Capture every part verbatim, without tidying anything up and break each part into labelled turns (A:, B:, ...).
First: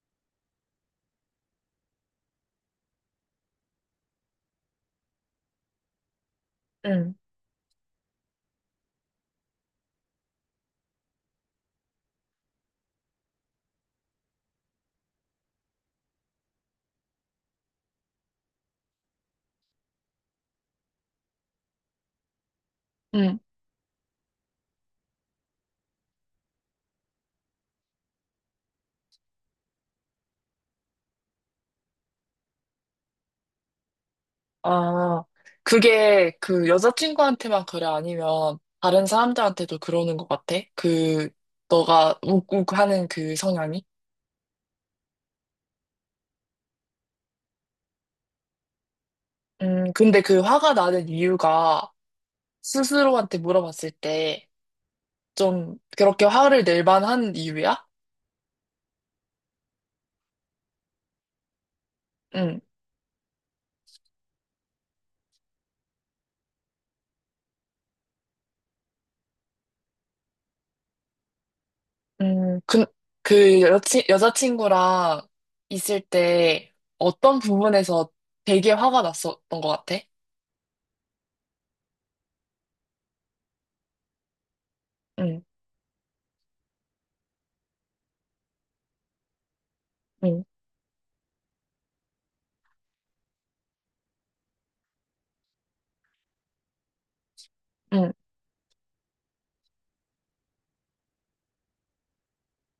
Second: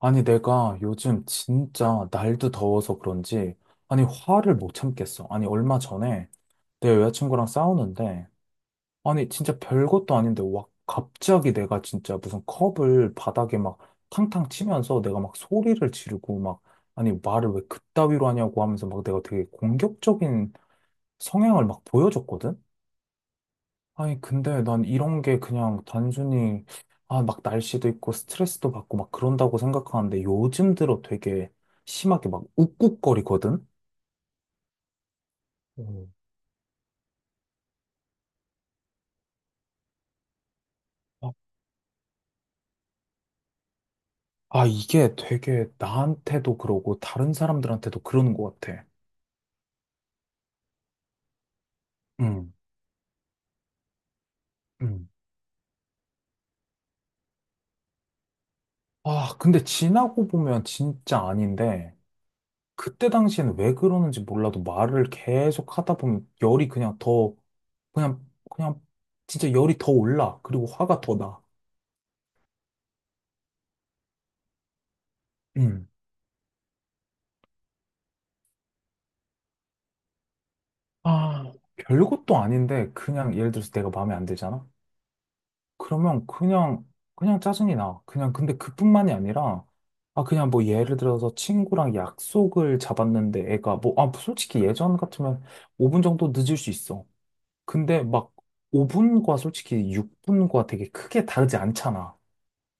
A: 아니, 내가 요즘 진짜 날도 더워서 그런지, 아니, 화를 못 참겠어. 아니, 얼마 전에 내
B: 응.
A: 여자친구랑 싸우는데, 아니, 진짜 별것도 아닌데, 와, 갑자기 내가 진짜 무슨 컵을 바닥에 막 탕탕 치면서 내가 막 소리를 지르고 막, 아니, 말을 왜 그따위로 하냐고 하면서 막 내가 되게 공격적인 성향을 막 보여줬거든?
B: 응.
A: 아니, 근데 난 이런 게 그냥 단순히, 아, 막 날씨도 있고 스트레스도 받고 막 그런다고 생각하는데 요즘 들어 되게 심하게 막 욱욱거리거든?
B: 아,
A: 음.
B: 그게 그 여자친구한테만 그래? 아니면 다른 사람들한테도 그러는 것 같아? 그,
A: 아,
B: 너가 욱욱하는 그 성향이?
A: 아, 이게 되게 나한테도 그러고 다른 사람들한테도 그러는 것 같아.
B: 음, 근데 그 화가 나는 이유가
A: 음,
B: 스스로한테 물어봤을 때
A: 음.
B: 좀 그렇게 화를 낼 만한 이유야?
A: 아, 근데 지나고 보면 진짜 아닌데,
B: 응.
A: 그때 당시에는 왜 그러는지 몰라도 말을 계속 하다 보면 열이 그냥 더, 그냥, 그냥 진짜 열이 더 올라. 그리고 화가 더 나.
B: 음, 그, 그 여친, 여자친구랑 있을 때 어떤 부분에서 되게 화가 났었던 것 같아?
A: 아, 별것도 아닌데 그냥 예를 들어서 내가 마음에 안 들잖아?
B: 응.
A: 그러면 그냥 그냥 짜증이 나. 그냥 근데 그뿐만이 아니라 아
B: 응.
A: 그냥 뭐 예를 들어서 친구랑 약속을 잡았는데 애가 뭐 아 솔직히 예전 같으면 오 분 정도 늦을 수 있어. 근데
B: 응,
A: 막 오 분과 솔직히 육 분과 되게 크게 다르지 않잖아.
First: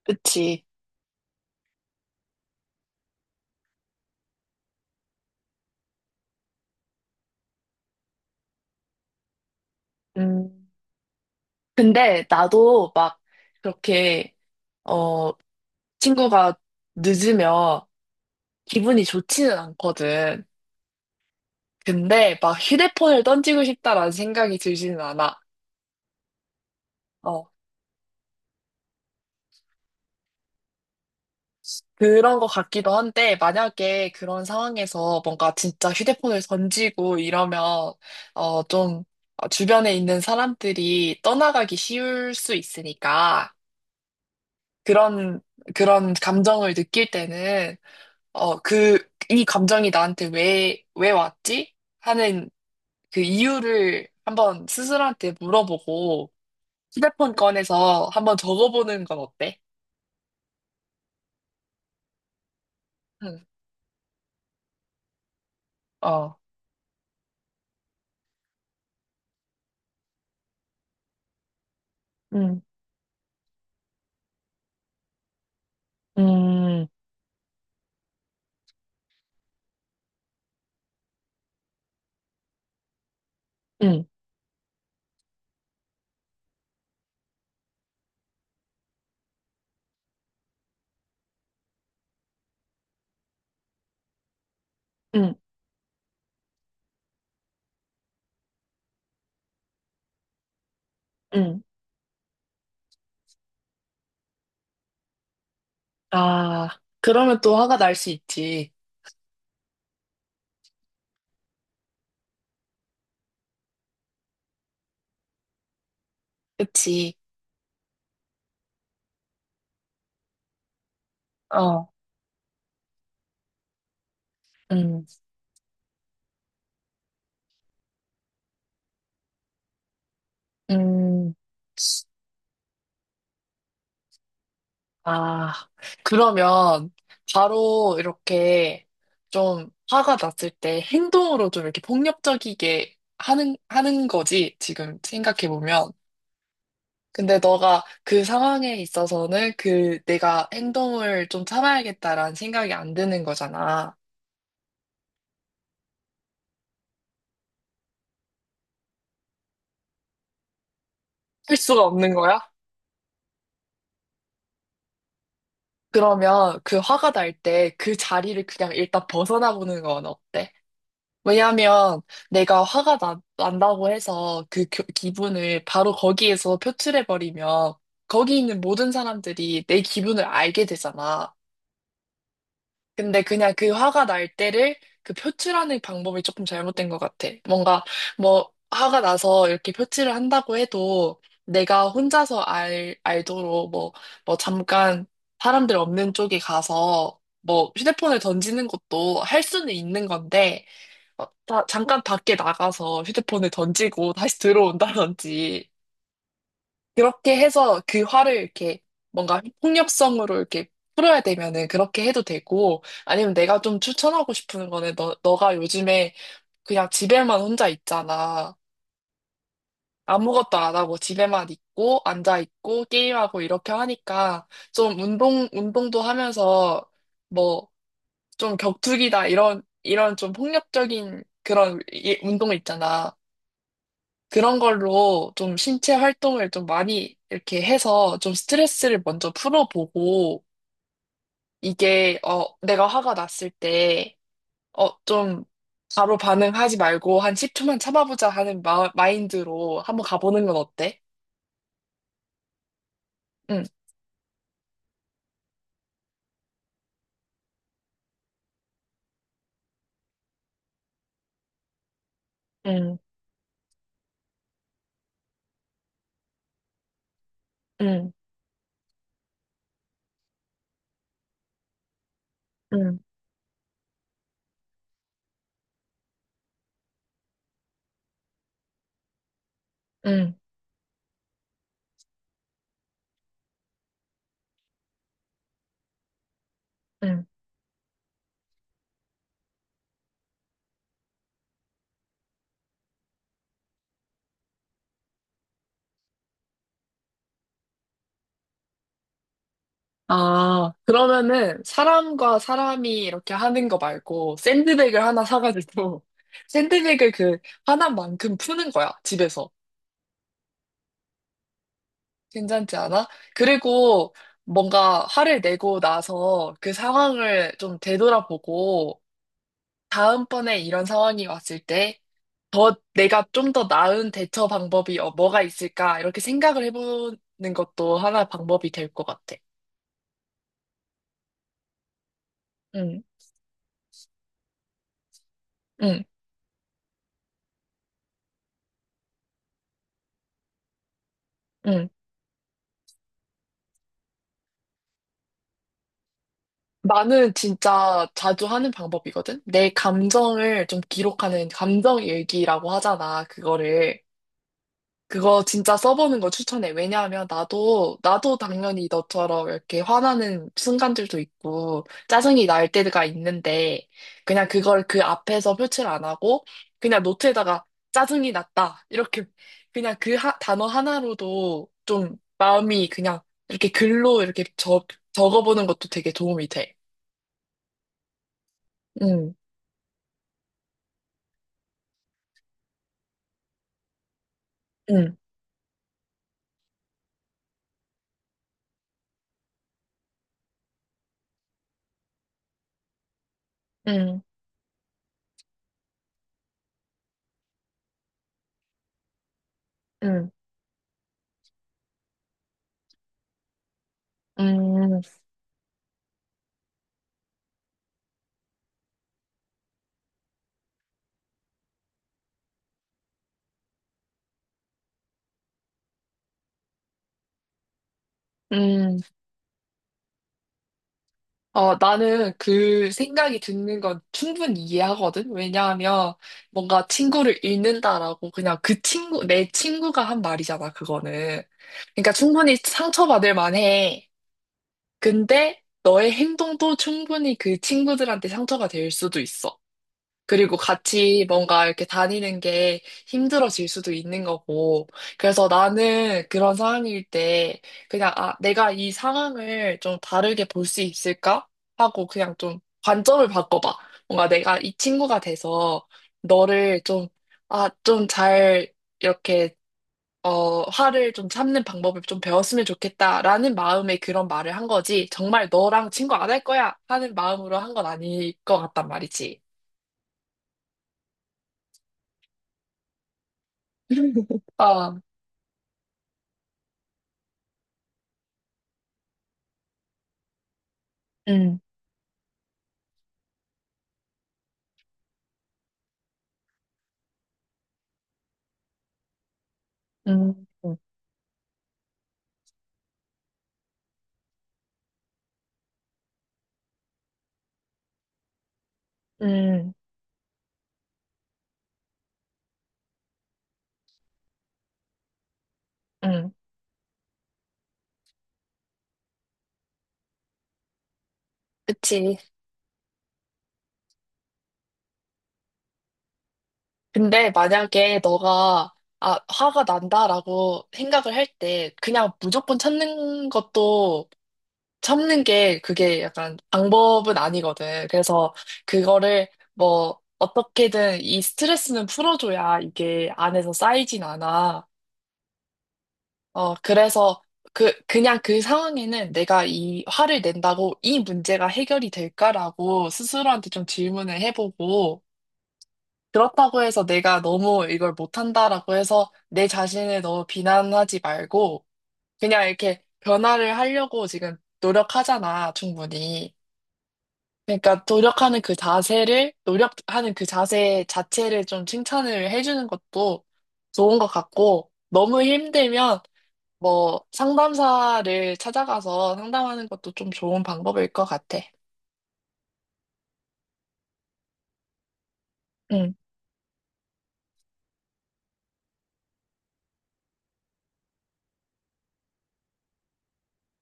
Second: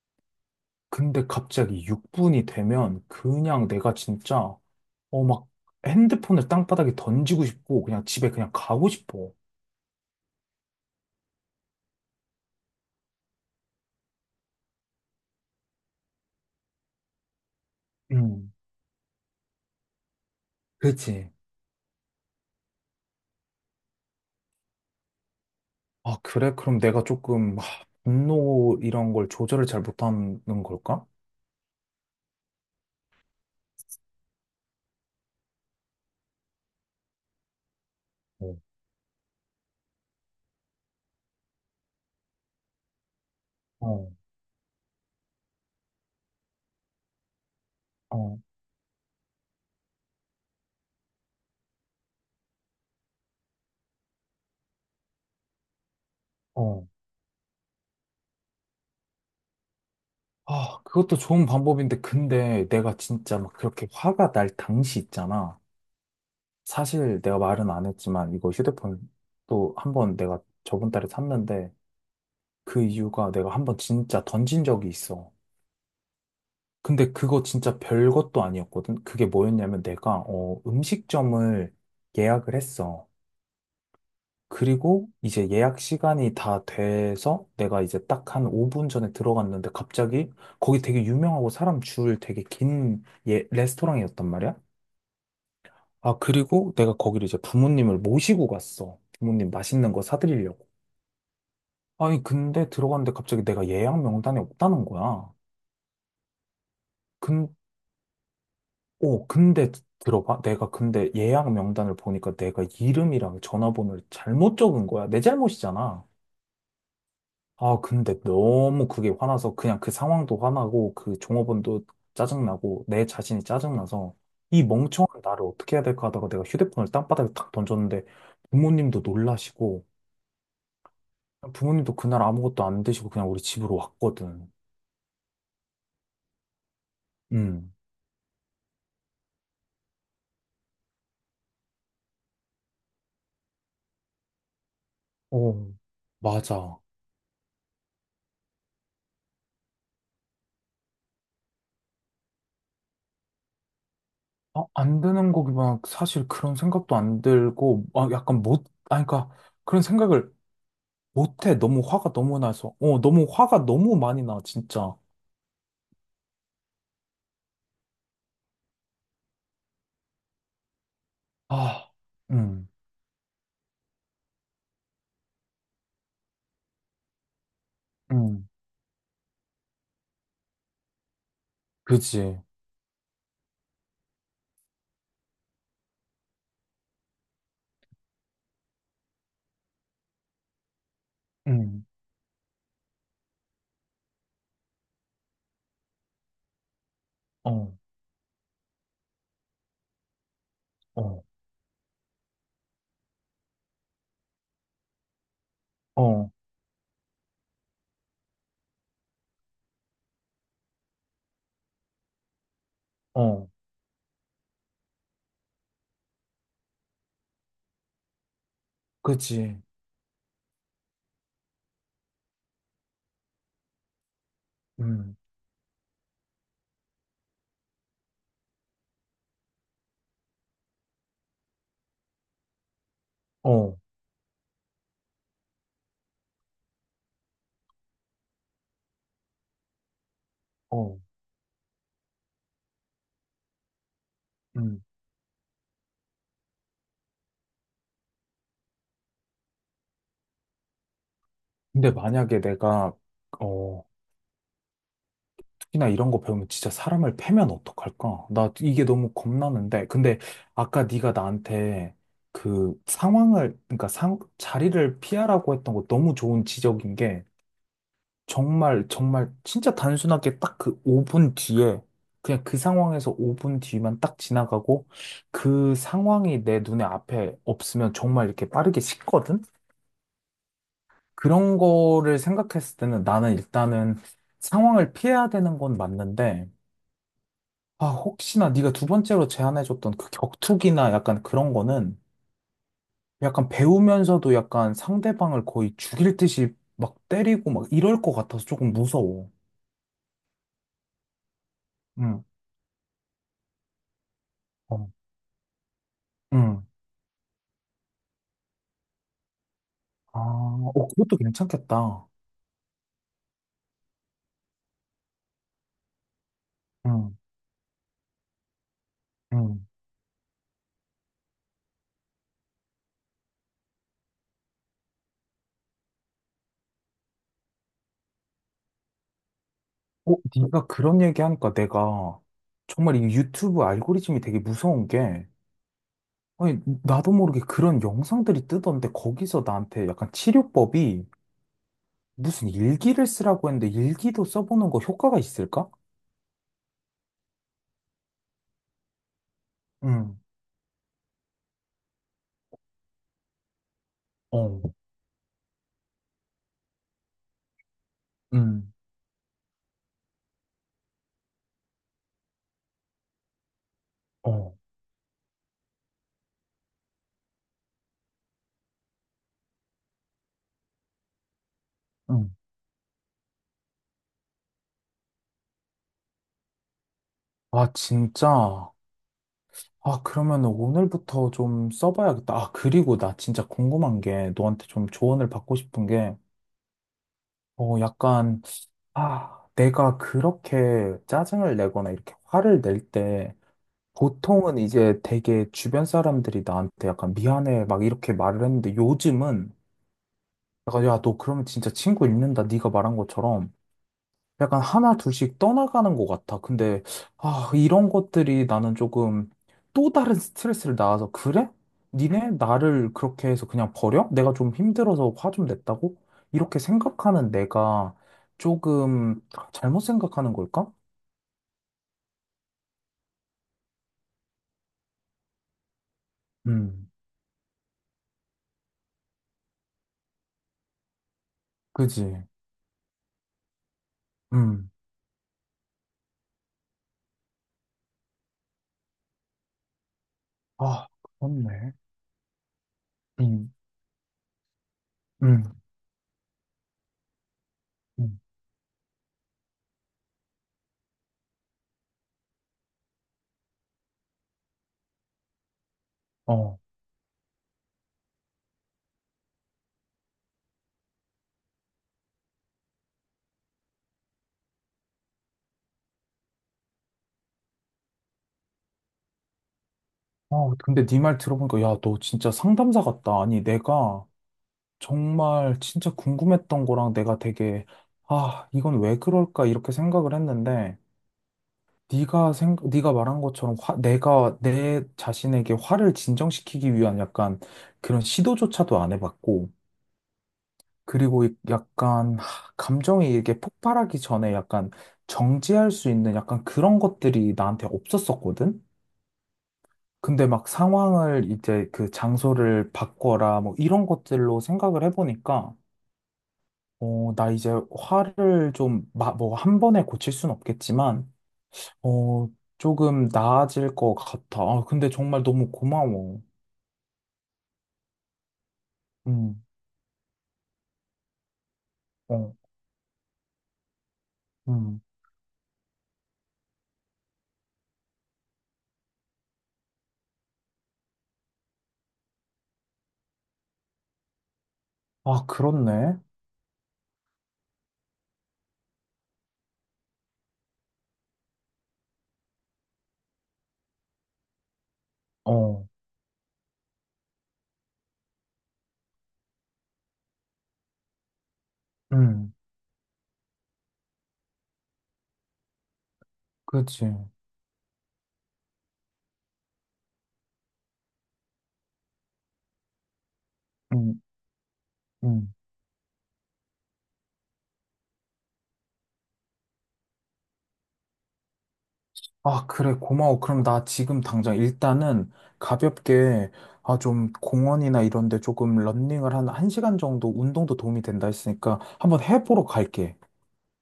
B: 그치.
A: 근데 갑자기 육 분이 되면 그냥 내가 진짜 어 막 핸드폰을 땅바닥에 던지고 싶고 그냥 집에 그냥 가고 싶어.
B: 음. 근데 나도 막 그렇게 어 친구가 늦으면 기분이 좋지는 않거든.
A: 그치.
B: 근데 막 휴대폰을 던지고 싶다라는 생각이 들지는 않아.
A: 아, 그래? 그럼 내가
B: 어,
A: 조금, 하, 분노 이런 걸 조절을 잘 못하는 걸까?
B: 그런 것 같기도 한데 만약에 그런 상황에서 뭔가 진짜 휴대폰을 던지고 이러면
A: 어,
B: 어좀 주변에 있는 사람들이 떠나가기 쉬울 수 있으니까
A: 어,
B: 그런 그런 감정을 느낄 때는
A: 어,
B: 어, 그, 이 감정이 나한테 왜, 왜 왔지? 하는 그 이유를 한번 스스로한테 물어보고
A: 어.
B: 휴대폰 꺼내서 한번 적어보는 건 어때?
A: 아, 그것도 좋은 방법인데, 근데 내가 진짜
B: 응.
A: 막 그렇게 화가 날 당시 있잖아.
B: 어,
A: 사실 내가 말은 안 했지만, 이거 휴대폰 또 한 번 내가 저번 달에 샀는데,
B: 음,
A: 그 이유가 내가 한 번 진짜 던진 적이 있어.
B: 음,
A: 근데 그거 진짜 별것도 아니었거든? 그게 뭐였냐면 내가, 어, 음식점을 예약을 했어.
B: 음,
A: 그리고 이제 예약 시간이 다 돼서 내가 이제 딱 한 오 분 전에 들어갔는데 갑자기 거기 되게 유명하고 사람 줄 되게 긴 예, 레스토랑이었단 말이야.
B: 음,
A: 아, 그리고 내가 거기를 이제 부모님을 모시고 갔어. 부모님 맛있는 거 사드리려고.
B: 음.
A: 아니, 근데 들어갔는데 갑자기 내가 예약 명단에 없다는 거야.
B: 아, 그러면
A: 근,
B: 또 화가 날 수 있지.
A: 오, 근데 들어봐. 내가 근데 예약 명단을 보니까 내가 이름이랑 전화번호를 잘못 적은 거야. 내 잘못이잖아.
B: 그치.
A: 아, 근데 너무 그게 화나서 그냥 그 상황도 화나고 그 종업원도
B: 어,
A: 짜증나고 내 자신이 짜증나서 이
B: 음,
A: 멍청한 나를 어떻게 해야 될까 하다가 내가 휴대폰을 땅바닥에 탁 던졌는데 부모님도 놀라시고
B: 음.
A: 부모님도 그날 아무것도 안 드시고 그냥 우리 집으로 왔거든.
B: 아, 그러면
A: 음.
B: 바로 이렇게 좀 화가 났을 때 행동으로 좀 이렇게 폭력적이게 하는, 하는 거지, 지금
A: 어,
B: 생각해보면.
A: 맞아.
B: 근데 너가 그 상황에 있어서는 그 내가 행동을 좀 참아야겠다라는 생각이 안 드는 거잖아.
A: 아, 안 되는 거기만 사실 그런 생각도 안 들고, 아, 약간 못, 아니, 그러니까 그런 생각을 못 해.
B: 할
A: 너무
B: 수가
A: 화가
B: 없는 거야?
A: 너무 나서. 어, 너무 화가 너무 많이 나, 진짜.
B: 그러면 그 화가 날 때 그 자리를 그냥 일단 벗어나 보는 건 어때?
A: 아,
B: 왜냐하면 내가
A: 음.
B: 화가 나, 난다고 해서 그 겨- 기분을 바로 거기에서 표출해버리면 거기
A: 음,
B: 있는 모든 사람들이 내 기분을 알게 되잖아.
A: 그지.
B: 근데 그냥 그 화가 날 때를 그 표출하는 방법이 조금 잘못된 것 같아. 뭔가 뭐 화가 나서 이렇게 표출을 한다고 해도
A: 음,
B: 내가 혼자서 알, 알도록 뭐, 뭐 잠깐 사람들 없는 쪽에 가서 뭐
A: 어,
B: 휴대폰을 던지는 것도 할 수는 있는 건데
A: 어,
B: 어, 다- 잠깐 밖에 나가서 휴대폰을 던지고 다시 들어온다든지
A: 어,
B: 그렇게 해서 그 화를 이렇게 뭔가 폭력성으로 이렇게 풀어야 되면은 그렇게 해도 되고 아니면
A: 어,
B: 내가 좀 추천하고 싶은 거는 너, 너가 요즘에 그냥 집에만 혼자 있잖아.
A: 그지.
B: 아무것도 안 하고 집에만 있고 앉아 있고 게임하고 이렇게 하니까 좀
A: 음,
B: 운동 운동도 하면서 뭐 좀 격투기다 이런 이런 좀 폭력적인 그런 이- 운동 있잖아.
A: 어,
B: 그런 걸로 좀 신체 활동을 좀 많이 이렇게 해서 좀 스트레스를 먼저 풀어보고
A: 어,
B: 이게 어 내가 화가 났을 때
A: 음.
B: 어 좀 바로 반응하지 말고 한 십 초만 참아보자 하는 마, 마인드로 한번 가보는 건 어때?
A: 근데 만약에 내가,
B: 응,
A: 어, 특히나 이런 거 배우면 진짜 사람을 패면 어떡할까? 나 이게 너무 겁나는데. 근데 아까 네가 나한테 그
B: 응,
A: 상황을, 그러니까 상, 자리를 피하라고 했던 거 너무 좋은 지적인 게
B: 응,
A: 정말, 정말, 진짜 단순하게 딱 그 오 분 뒤에, 그냥 그
B: 응,
A: 상황에서 오 분 뒤만 딱 지나가고, 그 상황이 내 눈에 앞에 없으면 정말 이렇게 빠르게 식거든?
B: 응,
A: 그런 거를 생각했을 때는 나는 일단은 상황을 피해야 되는 건 맞는데,
B: 응.
A: 아, 혹시나 네가 두 번째로 제안해줬던 그 격투기나 약간 그런 거는 약간 배우면서도 약간 상대방을 거의 죽일 듯이 막 때리고 막 이럴 것 같아서 조금 무서워.
B: 아, 그러면은
A: 응.
B: 사람과 사람이 이렇게 하는 거 말고
A: 어.
B: 샌드백을 하나 사가지고
A: 응.
B: 샌드백을 그 화난 만큼 푸는 거야, 집에서.
A: 아, 어, 그것도 괜찮겠다.
B: 괜찮지 않아? 그리고 뭔가 화를 내고 나서 그
A: 응,
B: 상황을 좀 되돌아보고
A: 응.
B: 다음번에 이런 상황이 왔을 때 더 내가 좀 더 나은 대처 방법이 어, 뭐가 있을까? 이렇게 생각을 해보는 것도 하나 방법이 될 것 같아.
A: 어, 네가 그런 얘기하니까 내가 정말 이
B: 응,
A: 유튜브 알고리즘이 되게 무서운 게,
B: 응,
A: 아니, 나도 모르게 그런 영상들이 뜨던데 거기서 나한테 약간 치료법이
B: 응.
A: 무슨 일기를 쓰라고 했는데 일기도 써보는 거 효과가 있을까?
B: 나는 진짜 자주 하는 방법이거든? 내
A: 응,
B: 감정을 좀 기록하는 감정 일기라고 하잖아, 그거를.
A: 어,
B: 그거 진짜 써보는 거 추천해. 왜냐하면 나도, 나도
A: 응,
B: 당연히 너처럼 이렇게 화나는 순간들도 있고, 짜증이 날 때가 있는데, 그냥
A: 어,
B: 그걸 그 앞에서 표출 안 하고, 그냥 노트에다가 짜증이 났다. 이렇게, 그냥 그 하- 단어 하나로도 좀
A: 응.
B: 마음이 그냥 이렇게 글로 이렇게 적, 적어보는 것도 되게 도움이 돼.
A: 아, 진짜.
B: 응,
A: 아, 그러면 오늘부터 좀 써봐야겠다. 아, 그리고 나 진짜 궁금한 게 너한테 좀
B: 응,
A: 조언을 받고 싶은 게, 어, 약간 아, 내가 그렇게 짜증을 내거나 이렇게 화를 낼 때,
B: 응,
A: 보통은 이제 되게 주변 사람들이 나한테 약간 미안해 막 이렇게 말을 했는데 요즘은
B: 응,
A: 약간 야, 너 그러면 진짜 친구 잃는다. 네가 말한 것처럼 약간 하나
B: 응,
A: 둘씩 떠나가는 것 같아. 근데, 아, 이런 것들이 나는 조금 또 다른 스트레스를 낳아서, 그래? 니네 나를 그렇게 해서 그냥 버려? 내가 좀 힘들어서 화 좀 냈다고? 이렇게 생각하는 내가
B: 응.
A: 조금 잘못 생각하는 걸까?
B: 어, 나는 그 생각이 드는 건 충분히 이해하거든? 왜냐하면 뭔가
A: 음,
B: 친구를 잃는다라고 그냥 그 친구, 내 친구가 한 말이잖아, 그거는. 그러니까
A: 그지.
B: 충분히 상처받을 만해.
A: 음,
B: 근데 너의 행동도 충분히 그 친구들한테 상처가 될 수도 있어. 그리고
A: 아,
B: 같이 뭔가
A: 그렇네.
B: 이렇게 다니는 게
A: 음,
B: 힘들어질 수도 있는 거고.
A: 음,
B: 그래서 나는 그런 상황일 때 그냥
A: 음.
B: 아, 내가 이 상황을 좀 다르게 볼 수 있을까? 하고 그냥 좀 관점을 바꿔봐. 뭔가 내가 이 친구가 돼서
A: 어.
B: 너를 좀, 아, 좀 잘 이렇게 어, 화를 좀 참는 방법을 좀 배웠으면 좋겠다라는 마음에 그런 말을 한 거지. 정말 너랑 친구 안 할 거야 하는 마음으로 한 건 아닐 것 같단 말이지.
A: 어, 근데 네 말 들어보니까, 야, 너 진짜 상담사 같다. 아니, 내가
B: 아,
A: 정말 진짜 궁금했던 거랑 내가 되게 아, 이건 왜 그럴까 이렇게 생각을 했는데
B: 음,
A: 네가 생 네가 말한 것처럼 화, 내가 내 자신에게 화를 진정시키기 위한 약간 그런 시도조차도 안 해봤고
B: 음,
A: 그리고 이- 약간 하, 감정이 이게 폭발하기 전에 약간 정지할 수 있는 약간 그런 것들이 나한테 없었었거든.
B: 음,
A: 근데 막 상황을 이제 그 장소를 바꿔라 뭐 이런 것들로 생각을 해보니까
B: 음,
A: 어, 나 이제 화를 좀, 마, 뭐, 한 번에 고칠 순 없겠지만,
B: 그치.
A: 어, 조금 나아질 것 같아. 아, 근데 정말 너무 고마워.
B: 근데 만약에 너가, 아,
A: 음,
B: 화가 난다라고 생각을 할 때, 그냥
A: 어,
B: 무조건 참는 것도,
A: 음.
B: 참는 게 그게 약간 방법은 아니거든. 그래서 그거를 뭐, 어떻게든 이 스트레스는 풀어줘야 이게 안에서 쌓이진 않아.
A: 아, 그렇네.
B: 어, 그래서 그, 그냥 그 상황에는 내가 이 화를 낸다고 이 문제가 해결이 될까라고 스스로한테 좀 질문을 해보고,
A: 어,
B: 그렇다고 해서 내가 너무 이걸 못한다라고 해서 내 자신을 너무 비난하지 말고,
A: 음,
B: 그냥 이렇게 변화를 하려고 지금 노력하잖아, 충분히.
A: 그치.
B: 그러니까 노력하는 그 자세를, 노력하는 그 자세 자체를 좀 칭찬을 해주는 것도 좋은
A: 음,
B: 것 같고, 너무
A: 음.
B: 힘들면 뭐 상담사를 찾아가서 상담하는 것도 좀 좋은 방법일 것 같아.
A: 아, 그래, 고마워. 그럼 나 지금 당장 일단은
B: 응,
A: 가볍게, 아, 좀 공원이나 이런 데 조금 런닝을 한 1시간 정도 운동도 도움이 된다 했으니까 한번 해보러 갈게.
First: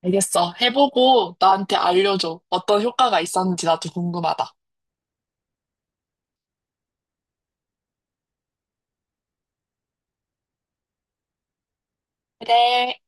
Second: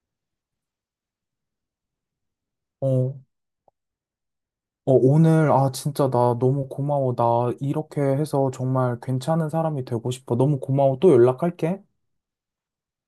B: 알겠어. 해보고 나한테 알려줘. 어떤
A: 어,
B: 효과가 있었는지 나도 궁금하다.
A: 어, 오늘, 아, 진짜 나 너무 고마워. 나 이렇게 해서 정말 괜찮은 사람이 되고 싶어. 너무 고마워. 또 연락할게.
B: 그래.